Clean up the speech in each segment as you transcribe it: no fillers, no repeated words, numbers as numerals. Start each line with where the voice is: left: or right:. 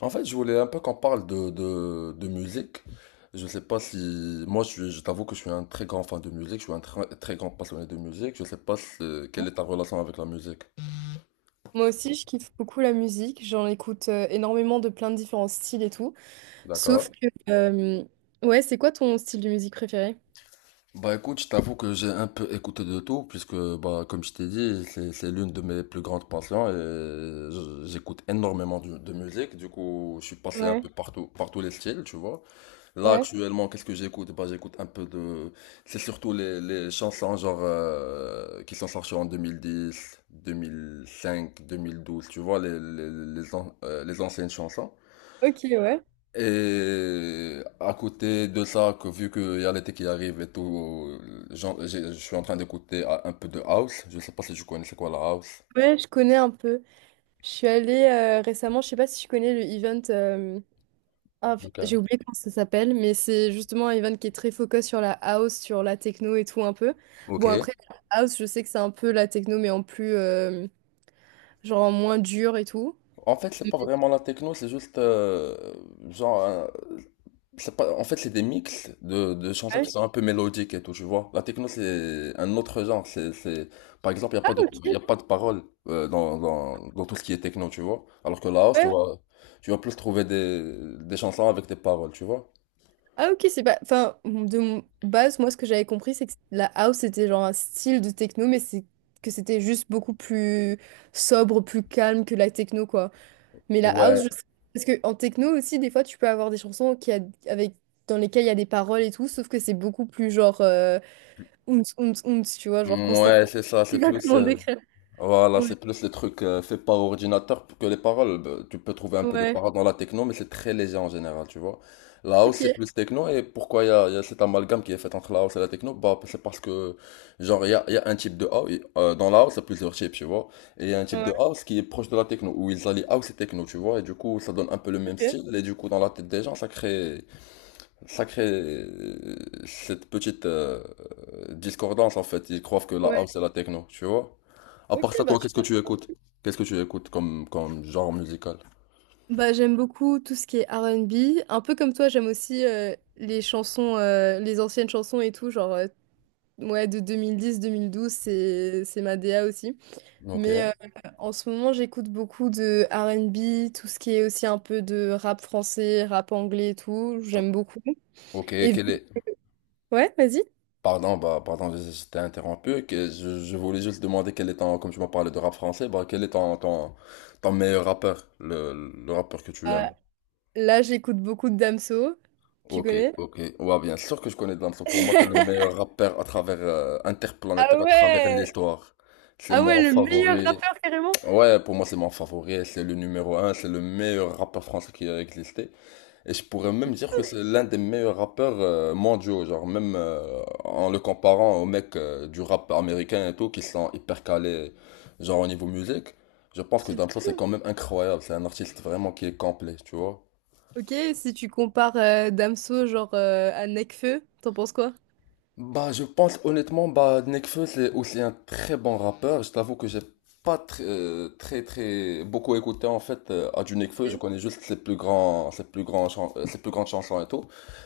left: En fait, je voulais un peu qu'on parle de musique. Je sais pas si. Moi, je t'avoue que je suis un très grand fan de musique, je suis un très grand passionné de musique. Je sais pas si- Quelle est ta relation avec la musique?
right: Moi aussi, je kiffe beaucoup la musique. J'en écoute énormément de plein de différents styles et tout.
left: D'accord?
right: Sauf que, euh, ouais, c'est quoi ton style de musique préféré?
left: Bah écoute, je t'avoue que j'ai un peu écouté de tout, puisque, bah, comme je t'ai dit, c'est l'une de mes plus grandes passions et j'écoute énormément de musique. Du coup, je suis passé un
right: Ouais.
left: peu partout, par tous les styles, tu vois. Là,
right: Ouais.
left: actuellement, qu'est-ce que j'écoute? Bah, j'écoute un peu de. C'est surtout les chansons genre qui sont sorties en deux mille dix 2005 2012 tu vois, les anciennes chansons.
right: Ok, ouais.
left: Et à côté de ça, que vu qu'il y a l'été qui arrive et tout, je suis en train d'écouter un peu de house. Je sais pas si tu connais c'est quoi la house.
right: Ouais, je connais un peu. Je suis allée récemment, je sais pas si tu connais le event,
left: Ok.
right: j'ai oublié comment ça s'appelle, mais c'est justement un event qui est très focus sur la house, sur la techno et tout un peu.
left: Ok.
right: Bon, après, la house, je sais que c'est un peu la techno, mais en plus, genre en moins dur et tout.
left: En fait, c'est pas vraiment la techno, c'est juste genre. C'est pas, en fait, c'est des mix de chansons
right: Ouais.
left: qui sont un peu mélodiques et tout, tu vois. La techno, c'est un autre genre. Par exemple, il n'y a
right: Ah,
left: pas de,
right: ok.
left: y a pas de paroles dans tout ce qui est techno, tu vois. Alors que la house, tu
right: Ouais.
left: vas, tu vas plus trouver des chansons avec des paroles, tu vois.
right: Ah ok, c'est pas... Enfin, de base, moi, ce que j'avais compris, c'est que la house, c'était genre un style de techno, mais c'est que c'était juste beaucoup plus sobre, plus calme que la techno, quoi. Mais la house, je...
left: Ouais,
right: Parce que en techno aussi, des fois, tu peux avoir des chansons qui a... avec... dans lesquelles il y a des paroles et tout, sauf que c'est beaucoup plus genre... Ounce, ounce, ounce, tu vois, genre constamment.
left: ouais, c'est ça,
right: Je sais pas comment décrire.
left: Voilà,
right: Ouais,
left: c'est plus les trucs faits par ordinateur que les paroles. Bah, tu peux trouver un peu de
right: ouais,
left: paroles dans la techno, mais c'est très léger en général, tu vois. La house,
right: ok.
left: c'est plus techno, et pourquoi il y a cet amalgame qui est fait entre la house et la techno? Bah, c'est parce que, genre, il y a un type de house, dans la house, il y a plusieurs types, tu vois. Et il y a un type de
right: Ouais,
left: house qui est proche de la techno, où ils allient house et techno, tu vois, et du coup, ça donne un peu le même
right: ok.
left: style, et du coup, dans la tête des gens, ça sacré, cette petite discordance en fait, ils croient que la
right: Ouais,
left: house c'est la techno, tu vois. À
right: ok,
left: part ça,
right: bah
left: toi,
right: tu
left: qu'est-ce que tu écoutes? Qu'est-ce que tu écoutes comme genre musical?
right: Bah, j'aime beaucoup tout ce qui est R&B. Un peu comme toi, j'aime aussi les anciennes chansons et tout, genre ouais, de 2010-2012, c'est ma DA aussi.
left: Ok.
right: Mais en ce moment, j'écoute beaucoup de R&B, tout ce qui est aussi un peu de rap français, rap anglais et tout, j'aime beaucoup.
left: Ok,
right: Et
left: quel est...
right: ouais, vas-y.
left: Pardon, bah, pardon, je t'ai interrompu. Je voulais juste demander quel est ton, comme tu m'as parlé de rap français, bah, quel est ton meilleur rappeur, le rappeur que tu
right: Euh,
left: aimes?
right: Là, j'écoute beaucoup de Damso, tu
left: Ok,
right: connais?
left: ok. Ouais, bien sûr que je connais Damso. Pour moi, c'est le meilleur rappeur à travers,
right: Ah
left: interplanétaire à travers
right: ouais!
left: l'histoire. C'est
right: Ah ouais,
left: mon
right: le meilleur
left: favori.
right: rappeur carrément!
left: Ouais, pour moi, c'est mon favori, c'est le numéro un, c'est le meilleur rappeur français qui a existé. Et je pourrais même dire que c'est l'un des meilleurs rappeurs mondiaux, genre même en le comparant aux mecs du rap américain et tout, qui sont hyper calés, genre au niveau musique. Je pense que
right: Tu te
left: Damso, c'est
right: trompes.
left: quand même incroyable, c'est un artiste vraiment qui est complet, tu vois.
right: Ok, si tu compares Damso genre à Nekfeu, t'en penses quoi?
left: Bah, je pense honnêtement, bah, Nekfeu, c'est aussi un très bon rappeur. Je t'avoue que j'ai pas beaucoup écouté en fait à du Nekfeu. Je
right: Ok.
left: connais juste ses plus grandes chansons et tout.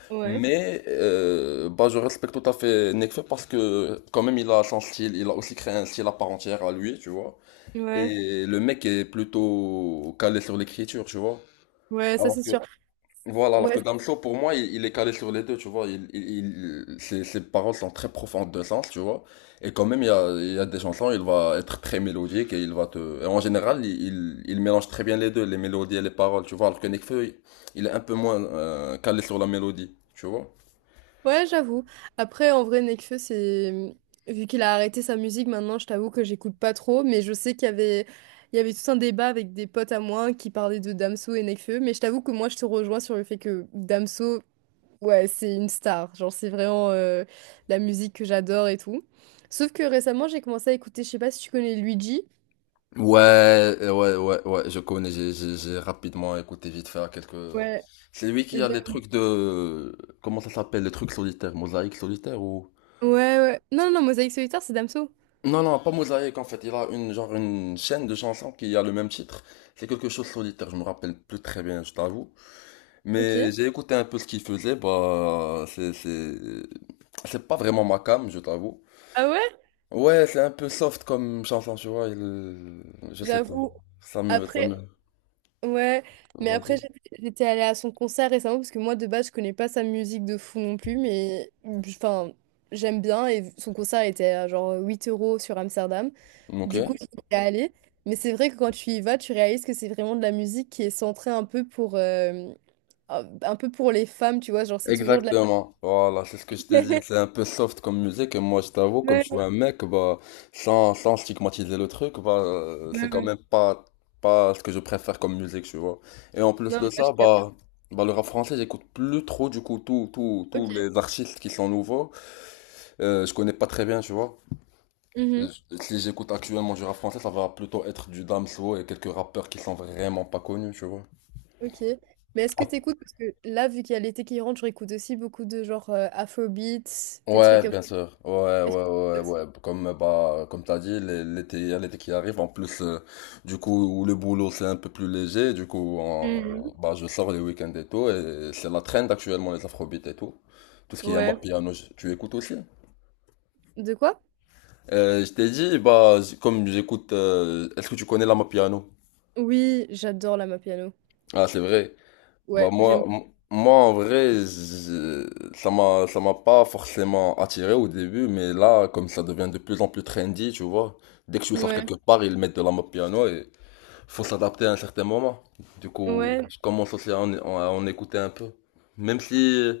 right: Ouais,
left: Mais bah, je respecte tout à fait Nekfeu parce que quand même, il a son style. Il a aussi créé un style à part entière à lui, tu vois.
right: ouais,
left: Et le mec est plutôt calé sur l'écriture, tu vois.
right: ouais, ça c'est sûr.
left: Voilà, alors que
right: Ouais,
left: Damso, pour moi, il est calé sur les deux, tu vois. Ses paroles sont très profondes de sens, tu vois. Et quand même, il y a des chansons, il va être très mélodique et Et en général, il mélange très bien les deux, les mélodies et les paroles, tu vois. Alors que Nekfeu, il est un peu moins calé sur la mélodie, tu vois.
right: ouais, j'avoue. Après, en vrai, Nekfeu, c'est vu qu'il a arrêté sa musique, maintenant, je t'avoue que j'écoute pas trop, mais je sais qu'il y avait tout un débat avec des potes à moi qui parlaient de Damso et Nekfeu, mais je t'avoue que moi, je te rejoins sur le fait que Damso, ouais, c'est une star. Genre, c'est vraiment la musique que j'adore et tout. Sauf que récemment, j'ai commencé à écouter, je sais pas si tu connais Luigi.
left: Ouais, ouais, ouais, ouais, je connais, j'ai rapidement écouté vite fait à quelques...
right: Ouais.
left: C'est lui qui a les trucs Comment ça s'appelle? Les trucs solitaires, mosaïque solitaire
right: Ouais, ouais. Non, non, non, Mosaïque solitaire, c'est Damso.
left: Non, non, pas Mosaïque en fait. Il a une chaîne de chansons qui a le même titre. C'est quelque chose de solitaire, je me rappelle plus très bien, je t'avoue.
right: Ok.
left: Mais j'ai écouté un peu ce qu'il faisait, bah, c'est pas vraiment ma came, je t'avoue.
right: Ah ouais?
left: Ouais, c'est un peu soft comme chanson, tu vois, je sais pas.
right: J'avoue.
left: Ça me, ça
right: Après,
left: me,
right: ouais. Mais après,
left: Vas-y.
right: j'étais allée à son concert récemment parce que moi, de base, je connais pas sa musique de fou non plus, mais enfin, j'aime bien. Et son concert était à genre 8 € sur Amsterdam.
left: Ok.
right: Du coup, j'y suis allée. Mais c'est vrai que quand tu y vas, tu réalises que c'est vraiment de la musique qui est centrée un peu pour les femmes, tu vois. Genre, c'est toujours de la.
left: Exactement, voilà, c'est ce que je t'ai dit, c'est un peu soft comme musique, et moi je t'avoue, comme
right: Ouais,
left: je suis un mec, bah, sans stigmatiser le truc, bah, c'est
right: ouais,
left: quand
right: ouais.
left: même pas ce que je préfère comme musique, tu vois. Et en plus
right: Non,
left: de
right: moi, je
left: ça,
right: capte.
left: bah le rap français, j'écoute plus trop, du coup, tous tous
right: Ok.
left: tous les artistes qui sont nouveaux, je connais pas très bien, tu vois. Euh,
right: Mhm.
left: Si j'écoute actuellement du rap français, ça va plutôt être du Damso et quelques rappeurs qui sont vraiment pas connus, tu vois.
right: Ok. Mais est-ce que t'écoutes? Parce que là, vu qu'il y a l'été qui rentre, je réécoute aussi beaucoup de genre Afrobeats, des trucs
left: Ouais,
right: comme...
left: bien sûr. Ouais,
right: Est-ce
left: ouais,
right: que-
left: ouais, ouais. Comme bah, comme t'as dit, l'été, il y a l'été qui arrive. En plus, du coup, où le boulot c'est un peu plus léger. Du coup,
right: Mm.
left: bah, je sors les week-ends et tout. Et c'est la trend actuellement les afrobeats et tout. Tout ce qui est Amar
right: Ouais.
left: Piano, tu écoutes aussi.
right: De quoi?
left: Je t'ai dit, bah, comme j'écoute. Est-ce que tu connais l'Amar Piano?
right: Oui, j'adore la Mapiano.
left: Ah, c'est vrai. Bah
right: Ouais,
left: moi,
right: j'aime.
left: moi en vrai, ça m'a pas forcément attiré au début, mais là, comme ça devient de plus en plus trendy, tu vois, dès que je sors
right: Ouais,
left: quelque part, ils mettent de la mode piano et faut s'adapter à un certain moment. Du coup,
right: ouais.
left: je commence aussi à en écouter un peu. Même si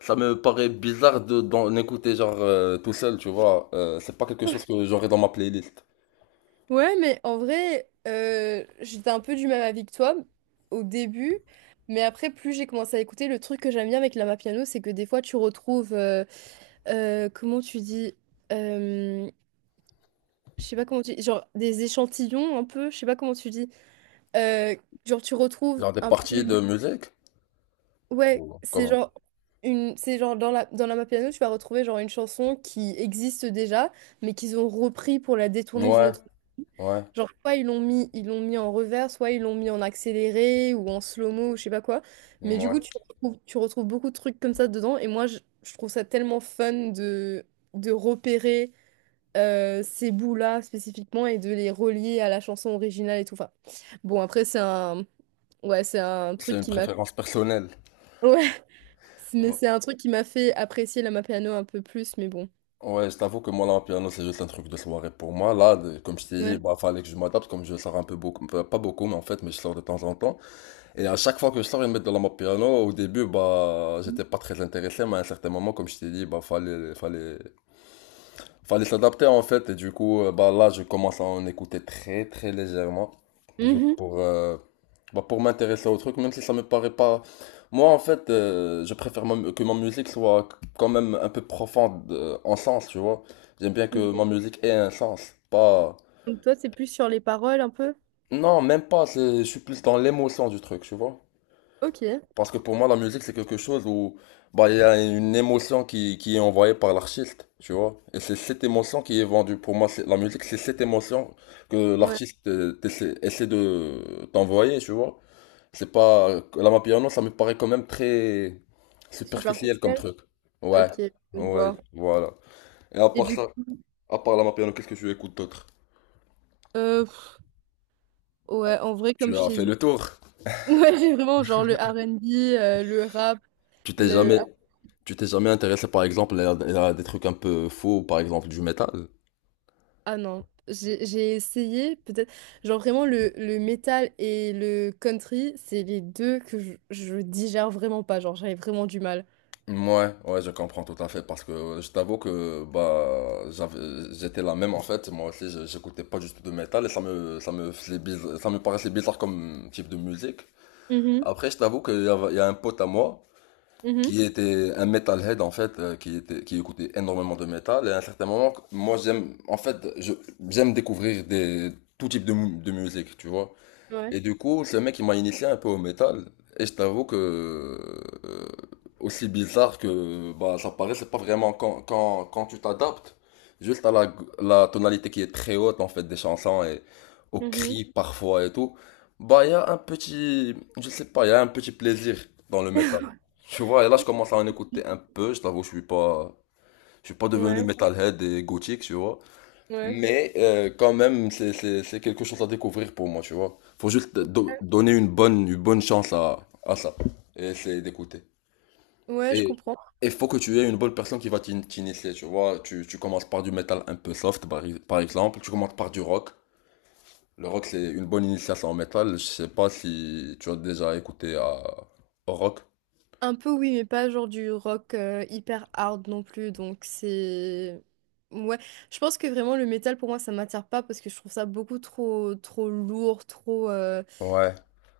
left: ça me paraît bizarre d'en écouter genre tout seul, tu vois, c'est pas quelque chose que j'aurais dans ma playlist.
right: Ouais, mais en vrai, j'étais un peu du même avis que toi au début, mais après, plus j'ai commencé à écouter, le truc que j'aime bien avec la piano, c'est que des fois, tu retrouves, comment tu dis, euh, je sais pas comment tu dis, genre des échantillons un peu, je sais pas comment tu dis, Euh, genre, tu retrouves
left: Genre des
right: un peu
left: parties
right: le...
left: de musique?
right: Ouais,
left: Ou
right: c'est
left: comment?
right: genre... Une... C'est genre dans la Mapiano, tu vas retrouver genre une chanson qui existe déjà, mais qu'ils ont repris pour la détourner d'une
left: Ouais,
right: autre.
left: ouais,
right: Genre, soit ils l'ont mis en revers, soit ils l'ont mis en accéléré ou en slow-mo ou je sais pas quoi. Mais du
left: ouais.
right: coup, tu retrouves beaucoup de trucs comme ça dedans. Et moi, je trouve ça tellement fun de repérer ces bouts-là spécifiquement et de les relier à la chanson originale et tout. Enfin, bon, après, c'est un... Ouais, c'est un
left: C'est
right: truc
left: une
right: qui m'a...
left: préférence personnelle.
right: Ouais, mais c'est un truc qui m'a fait apprécier la Mapiano un peu plus, mais bon.
left: Ouais, je t'avoue que moi, là, un piano, c'est juste un truc de soirée pour moi. Là, comme je t'ai dit,
right: Ouais.
left: bah, fallait que je m'adapte, comme je sors un peu beaucoup, pas beaucoup, mais en fait, mais je sors de temps en temps. Et à chaque fois que je sors, ils mettent de la mode piano. Au début, bah, j'étais pas très intéressé, mais à un certain moment, comme je t'ai dit, bah, fallait s'adapter en fait, et du coup, bah là, je commence à en écouter très très légèrement, juste
right: Mhm.
left: pour, bah, pour m'intéresser au truc, même si ça me paraît pas. Moi, en fait, je préfère que ma musique soit quand même un peu profonde en sens, tu vois. J'aime bien que ma
right: Ok.
left: musique ait un sens, pas.
right: Donc toi, c'est plus sur les paroles un peu?
left: Non, même pas, je suis plus dans l'émotion du truc, tu vois.
right: Ok.
left: Parce que pour moi, la musique, c'est quelque chose où bah, il y a une émotion qui est envoyée par l'artiste, tu vois. Et c'est cette émotion qui est vendue. Pour moi, la musique, c'est cette émotion que
right: Ouais.
left: l'artiste essaie de t'envoyer, tu vois. C'est pas. La Mapiano, ça me paraît quand même très superficiel comme
right: Superficielle.
left: truc.
right: Ok,
left: Ouais,
right: je
left: ouais,
right: vois.
left: voilà. Et
right: Et du coup,
left: à part la Mapiano, qu'est-ce que tu écoutes d'autre?
right: euh, pff, ouais, en vrai,
left: Tu
right: comme je
left: as
right: t'ai
left: fait
right: dit,
left: le tour.
right: ouais, j'ai vraiment genre le R&B, le rap,
left: Tu t'es
right: le...
left: jamais... Tu t'es jamais intéressé, par exemple, à des trucs un peu faux, par exemple, du métal?
right: Ah non, j'ai essayé, peut-être, genre vraiment le métal et le country, c'est les deux que je digère vraiment pas, genre j'avais vraiment du mal.
left: Ouais, ouais, je comprends tout à fait parce que je t'avoue que bah j'étais la même en fait, moi aussi j'écoutais pas du tout de métal et ça me paraissait bizarre comme type de musique.
right: Mhm,
left: Après je t'avoue qu'il y a un pote à moi
right: mhm.
left: qui était un metalhead en fait qui écoutait énormément de métal et à un certain moment moi j'aime en fait je j'aime découvrir des tout type de de musique, tu vois.
right: Ouais.
left: Et du coup, ce mec, il m'a initié un peu au métal. Et je t'avoue que, aussi bizarre que bah, ça paraît, c'est pas vraiment quand tu t'adaptes juste à la tonalité qui est très haute en fait des chansons et aux
right: Mhm.
left: cris parfois et tout. Bah, il y a un petit, je sais pas, il y a un petit plaisir dans le métal. Tu vois, et là, je commence à en écouter un peu. Je t'avoue, je suis pas devenu
right: Ouais.
left: metalhead et gothique, tu vois.
right: Ouais.
left: Mais quand même, c'est quelque chose à découvrir pour moi, tu vois. Faut juste donner une bonne chance à ça. Et c'est d'écouter.
right: Ouais, je
left: Et
right: comprends.
left: il faut que tu aies une bonne personne qui va t'initier, tu vois. Tu commences par du métal un peu soft, par, par exemple. Tu commences par du rock. Le rock, c'est une bonne initiation en métal. Je sais pas si tu as déjà écouté au rock.
right: Un peu oui, mais pas genre du rock hyper hard non plus. Donc c'est... Ouais. Je pense que vraiment le métal pour moi ça m'attire pas parce que je trouve ça beaucoup trop trop lourd, trop...
left: Ouais.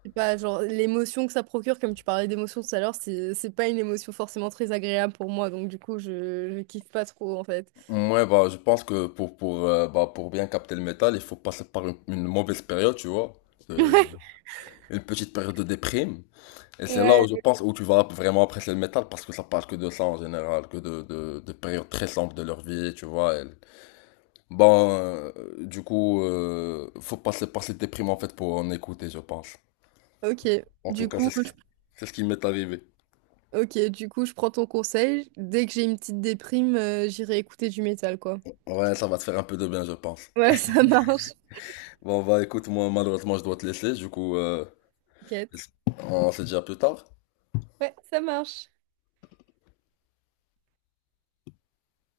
right: je sais pas, genre l'émotion que ça procure, comme tu parlais d'émotion tout à l'heure, c'est pas une émotion forcément très agréable pour moi. Donc du coup je kiffe pas trop en fait.
left: Ouais, bah, je pense que bah, pour bien capter le métal, il faut passer par une mauvaise période, tu vois. Euh, une petite période de déprime. Et c'est là où
right: Ouais.
left: je
right: Ouais.
left: pense où tu vas vraiment apprécier le métal parce que ça parle que de ça en général, que de périodes très sombres de leur vie, tu vois. Bon, du coup, faut passer par cette déprime en fait pour en écouter, je pense.
right: Ok,
left: En tout
right: du
left: cas,
right: coup, je...
left: c'est ce qui m'est arrivé.
right: ok, du coup, je prends ton conseil. Dès que j'ai une petite déprime, j'irai écouter du métal, quoi.
left: Ouais, ça va te faire un peu de bien, je pense.
right: Ouais, ça marche.
left: Bon, bah écoute, moi malheureusement, je dois te laisser, du coup,
right: T'inquiète.
left: on se dit à plus tard.
right: Ouais, ça marche.